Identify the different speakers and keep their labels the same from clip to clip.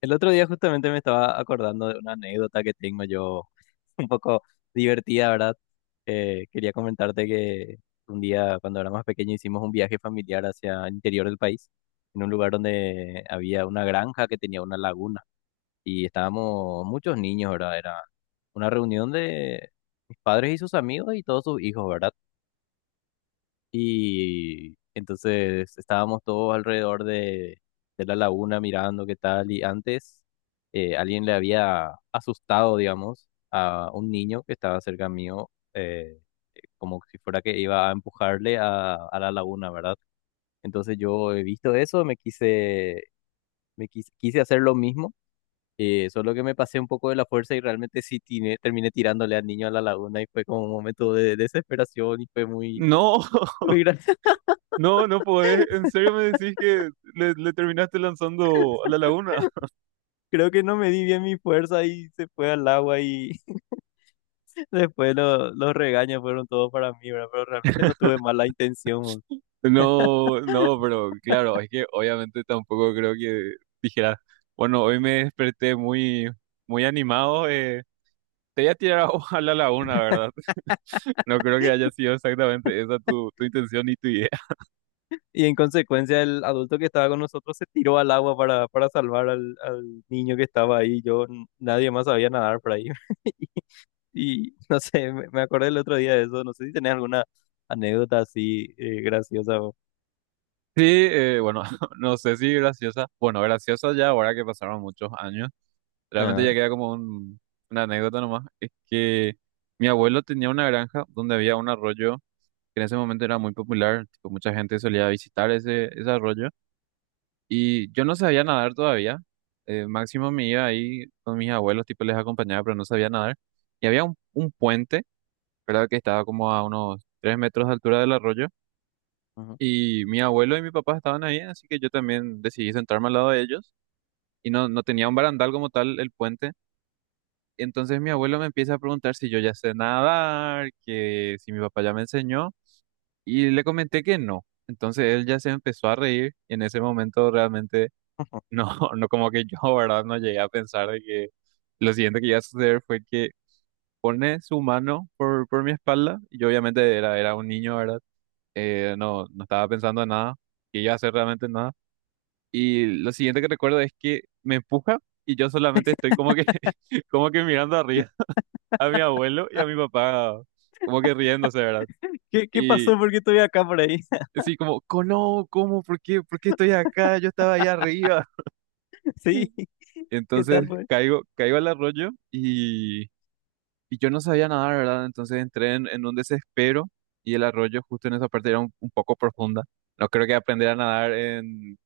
Speaker 1: El otro día justamente me estaba acordando de una anécdota que tengo yo, un poco divertida, ¿verdad? Quería comentarte que un día cuando era más pequeño hicimos un viaje familiar hacia el interior del país, en un lugar donde había una granja que tenía una laguna y estábamos muchos niños, ¿verdad? Era una reunión de mis padres y sus amigos y todos sus hijos, ¿verdad? Y entonces estábamos todos alrededor de la laguna mirando qué tal. Y antes alguien le había asustado, digamos, a un niño que estaba cerca mío, como si fuera que iba a empujarle a la laguna, ¿verdad? Entonces yo he visto eso, quise hacer lo mismo. Solo que me pasé un poco de la fuerza y realmente sí terminé tirándole al niño a la laguna y fue como un momento de desesperación y fue muy,
Speaker 2: No,
Speaker 1: muy gracioso.
Speaker 2: no, no podés. ¿En serio me decís que le terminaste lanzando a la laguna?
Speaker 1: Creo que no me di bien mi fuerza y se fue al agua y después los regaños fueron todos para mí, ¿verdad? Pero realmente no tuve mala intención.
Speaker 2: No, no, pero claro, es que obviamente tampoco creo que dijeras, bueno, hoy me desperté muy, muy animado, te voy a tirar agua a la laguna, ¿verdad? No creo que haya sido exactamente esa tu intención y tu idea.
Speaker 1: Y en consecuencia el adulto que estaba con nosotros se tiró al agua para salvar al niño que estaba ahí. Yo, nadie más sabía nadar por ahí. Y no sé, me acordé el otro día de eso. No sé si tenés alguna anécdota así graciosa.
Speaker 2: Sí, bueno, no sé si graciosa. Bueno, graciosa ya ahora que pasaron muchos años. Realmente ya
Speaker 1: Ah,
Speaker 2: queda como una anécdota nomás. Es que mi abuelo tenía una granja donde había un arroyo que en ese momento era muy popular. Tipo, mucha gente solía visitar ese arroyo. Y yo no sabía nadar todavía. Máximo me iba ahí con mis abuelos, tipo les acompañaba, pero no sabía nadar. Y había un puente, ¿verdad? Que estaba como a unos 3 metros de altura del arroyo.
Speaker 1: ujú.
Speaker 2: Y mi abuelo y mi papá estaban ahí, así que yo también decidí sentarme al lado de ellos. Y no, no tenía un barandal como tal el puente. Entonces mi abuelo me empieza a preguntar si yo ya sé nadar, que si mi papá ya me enseñó, y le comenté que no. Entonces él ya se empezó a reír y en ese momento realmente no, no como que yo, ¿verdad? No llegué a pensar de que lo siguiente que iba a suceder fue que pone su mano por mi espalda y yo obviamente era un niño, ¿verdad? No, no estaba pensando en nada, que iba a hacer realmente nada. Y lo siguiente que recuerdo es que me empuja y yo solamente estoy como que, como que mirando arriba a mi abuelo y a mi papá, como que riéndose, ¿verdad?
Speaker 1: ¿Qué
Speaker 2: Y
Speaker 1: pasó? ¿Por qué estoy acá por ahí?
Speaker 2: así como, No, ¿cómo? ¿Por qué? ¿Por qué estoy acá? Yo estaba allá arriba.
Speaker 1: Sí, ¿qué
Speaker 2: Entonces
Speaker 1: tal, pues?
Speaker 2: caigo, caigo al arroyo y yo no sabía nadar, ¿verdad? Entonces entré en un desespero y el arroyo justo en esa parte era un poco profunda. No creo que aprender a nadar en,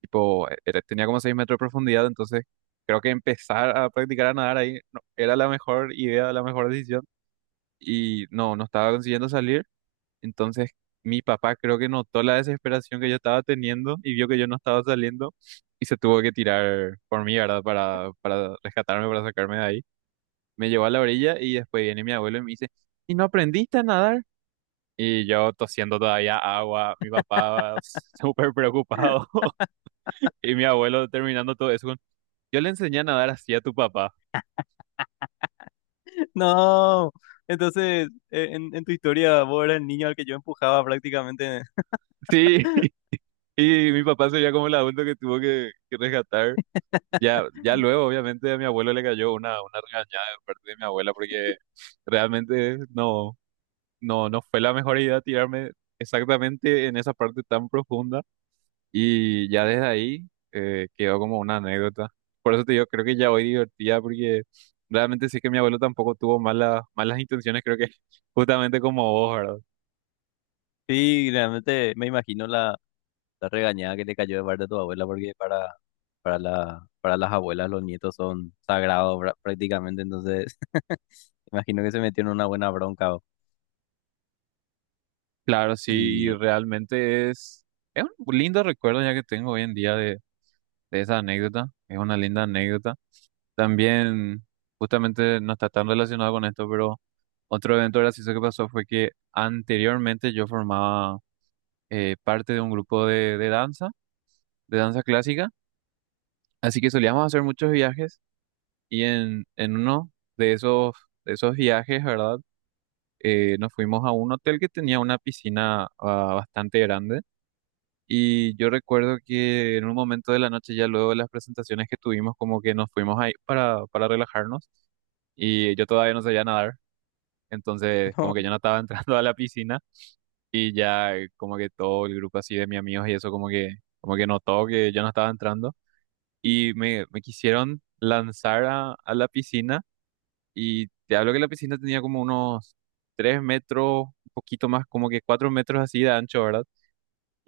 Speaker 2: tipo, tenía como 6 metros de profundidad, entonces creo que empezar a practicar a nadar ahí era la mejor idea, la mejor decisión y no, no estaba consiguiendo salir. Entonces mi papá creo que notó la desesperación que yo estaba teniendo y vio que yo no estaba saliendo y se tuvo que tirar por mí, ¿verdad? Para rescatarme, para sacarme de ahí. Me llevó a la orilla y después viene mi abuelo y me dice, ¿y no aprendiste a nadar? Y yo tosiendo todavía agua, mi papá súper preocupado y mi abuelo terminando todo eso con, yo le enseñé a nadar así a tu papá.
Speaker 1: No, entonces en tu historia vos eras el niño al que yo empujaba prácticamente.
Speaker 2: Sí, y mi papá sería como el adulto que tuvo que rescatar. Ya, ya luego, obviamente, a mi abuelo le cayó una regañada de parte de mi abuela porque realmente no, no, no fue la mejor idea tirarme exactamente en esa parte tan profunda y ya desde ahí quedó como una anécdota. Por eso te digo, creo que ya hoy divertida porque realmente sí que mi abuelo tampoco tuvo malas, malas intenciones, creo que justamente como vos, ¿verdad?
Speaker 1: Sí, realmente me imagino la regañada que le cayó de parte de tu abuela, porque para las abuelas los nietos son sagrados prácticamente, entonces imagino que se metieron en una buena bronca.
Speaker 2: Claro, sí, y
Speaker 1: Y
Speaker 2: realmente es un lindo recuerdo ya que tengo hoy en día de esa anécdota, es una linda anécdota. También, justamente no está tan relacionado con esto, pero otro evento gracioso que pasó fue que anteriormente yo formaba parte de un grupo de danza, de danza clásica, así que solíamos hacer muchos viajes y en uno de esos, de esos viajes, ¿verdad? Nos fuimos a un hotel que tenía una piscina bastante grande y yo recuerdo que en un momento de la noche, ya luego de las presentaciones que tuvimos, como que nos fuimos ahí para relajarnos y yo todavía no sabía nadar. Entonces, como que
Speaker 1: no,
Speaker 2: yo no estaba entrando a la piscina y ya como que todo el grupo así de mis amigos y eso como que notó que yo no estaba entrando y me quisieron lanzar a la piscina y te hablo que la piscina tenía como unos 3 metros, un poquito más, como que 4 metros así de ancho, ¿verdad?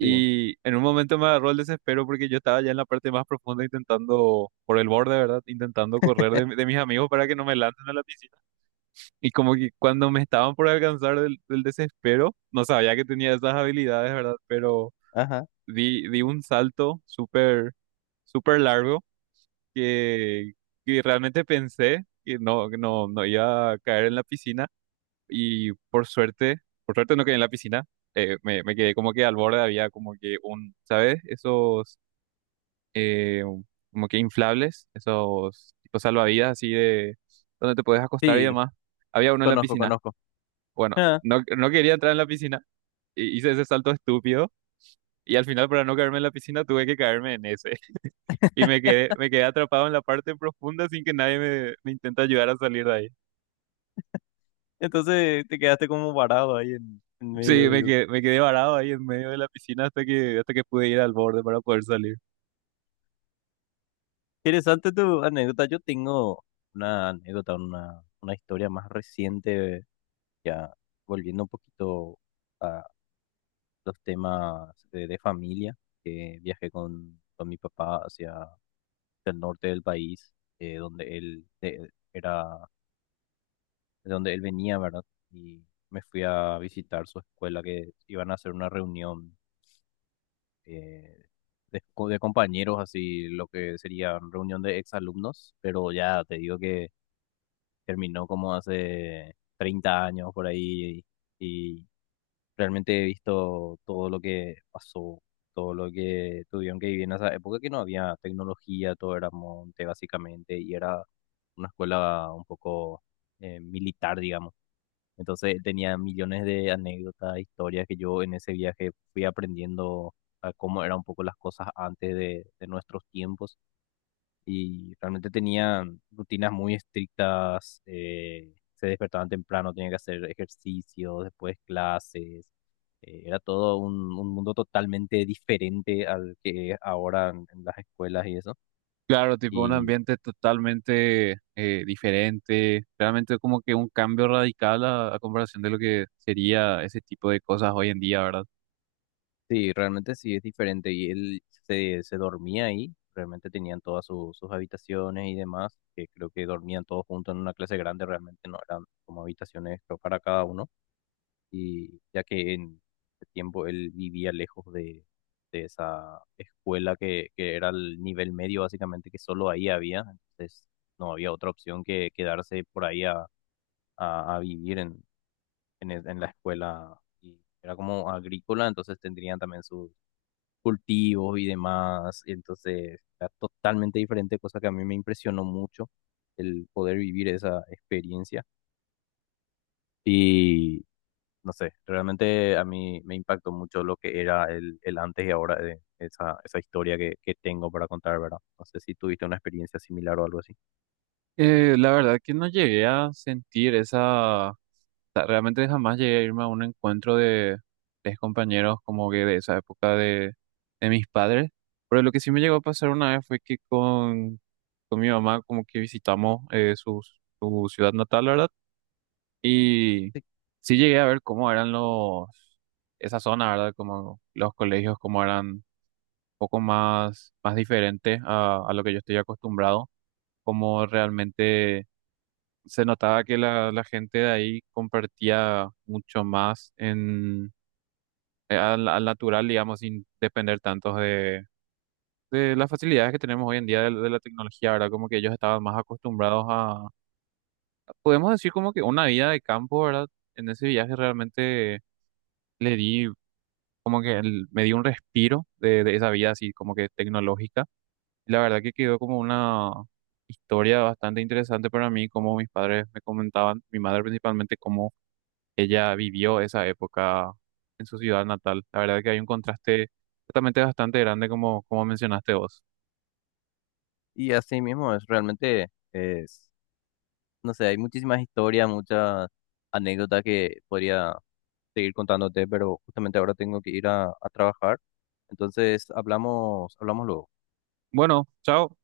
Speaker 1: sí,
Speaker 2: en un momento me agarró el desespero porque yo estaba ya en la parte más profunda intentando, por el borde, ¿verdad? Intentando correr de mis amigos para que no me lancen a la piscina. Y como que cuando me estaban por alcanzar del desespero, no sabía que tenía esas habilidades, ¿verdad? Pero
Speaker 1: ajá,
Speaker 2: di un salto súper, súper largo que, que realmente pensé que no iba a caer en la piscina. Y por suerte no quedé en la piscina. Me quedé como que al borde había como que un, ¿sabes? Esos eh, como que inflables, esos tipo salvavidas así de donde te puedes acostar y
Speaker 1: sí,
Speaker 2: demás. Había uno en la
Speaker 1: conozco,
Speaker 2: piscina.
Speaker 1: conozco.
Speaker 2: Bueno,
Speaker 1: Ah.
Speaker 2: no, no quería entrar en la piscina, y hice ese salto estúpido y al final para no caerme en la piscina tuve que caerme en ese y me quedé atrapado en la parte profunda sin que nadie me intente ayudar a salir de ahí.
Speaker 1: Entonces te quedaste como parado ahí en
Speaker 2: Sí,
Speaker 1: medio de cosas.
Speaker 2: me quedé varado ahí en medio de la piscina hasta que pude ir al borde para poder salir.
Speaker 1: Interesante tu anécdota. Yo tengo una anécdota, una historia más reciente, ya volviendo un poquito a los temas de familia, que viajé con mi papá hacia el norte del país, donde él era, de donde él venía, ¿verdad? Y me fui a visitar su escuela, que iban a hacer una reunión eh, de compañeros, así lo que sería reunión de exalumnos, pero ya te digo que terminó como hace 30 años por ahí y realmente he visto todo lo que pasó, todo lo que tuvieron que vivir en esa época que no había tecnología, todo era monte básicamente y era una escuela un poco militar, digamos. Entonces tenía millones de anécdotas, historias que yo en ese viaje fui aprendiendo a cómo eran un poco las cosas antes de nuestros tiempos y realmente tenían rutinas muy estrictas, se despertaban temprano, tenían que hacer ejercicio, después clases, era todo un mundo totalmente diferente al que es ahora en las escuelas y eso.
Speaker 2: Claro, tipo un
Speaker 1: Y
Speaker 2: ambiente totalmente diferente, realmente como que un cambio radical a comparación de lo que sería ese tipo de cosas hoy en día, ¿verdad?
Speaker 1: sí, realmente sí es diferente. Y él se dormía ahí, realmente tenían todas sus habitaciones y demás, que creo que dormían todos juntos en una clase grande, realmente no eran como habitaciones creo, para cada uno. Y ya que en ese tiempo él vivía lejos de esa escuela que era el nivel medio, básicamente, que solo ahí había, entonces no había otra opción que quedarse por ahí a vivir en la escuela. Y era como agrícola, entonces tendrían también sus cultivos y demás. Entonces, era totalmente diferente, cosa que a mí me impresionó mucho el poder vivir esa experiencia. Y no sé, realmente a mí me impactó mucho lo que era el antes y ahora de esa historia que tengo para contar, ¿verdad? No sé si tuviste una experiencia similar o algo así.
Speaker 2: La verdad que no llegué a sentir esa sea, realmente jamás llegué a irme a un encuentro de, tres compañeros como que de esa época de mis padres. Pero lo que sí me llegó a pasar una vez fue que con mi mamá como que visitamos su ciudad natal, ¿verdad? Y sí llegué a ver cómo eran esa zona, ¿verdad? Como los colegios, cómo eran un poco más, más diferentes a lo que yo estoy acostumbrado, cómo realmente se notaba que la gente de ahí compartía mucho más en, al natural, digamos, sin depender tanto de las facilidades que tenemos hoy en día de la tecnología, ¿verdad? Como que ellos estaban más acostumbrados podemos decir como que una vida de campo, ¿verdad? En ese viaje realmente le di, como que el- me di un respiro de esa vida así, como que tecnológica. Y la verdad que quedó como una historia bastante interesante para mí, como mis padres me comentaban, mi madre principalmente, cómo ella vivió esa época en su ciudad natal. La verdad que hay un contraste totalmente bastante grande como mencionaste vos.
Speaker 1: Y así mismo es realmente, es, no sé, hay muchísimas historias, muchas anécdotas que podría seguir contándote, pero justamente ahora tengo que ir a trabajar. Entonces, hablamos luego.
Speaker 2: Bueno, chao.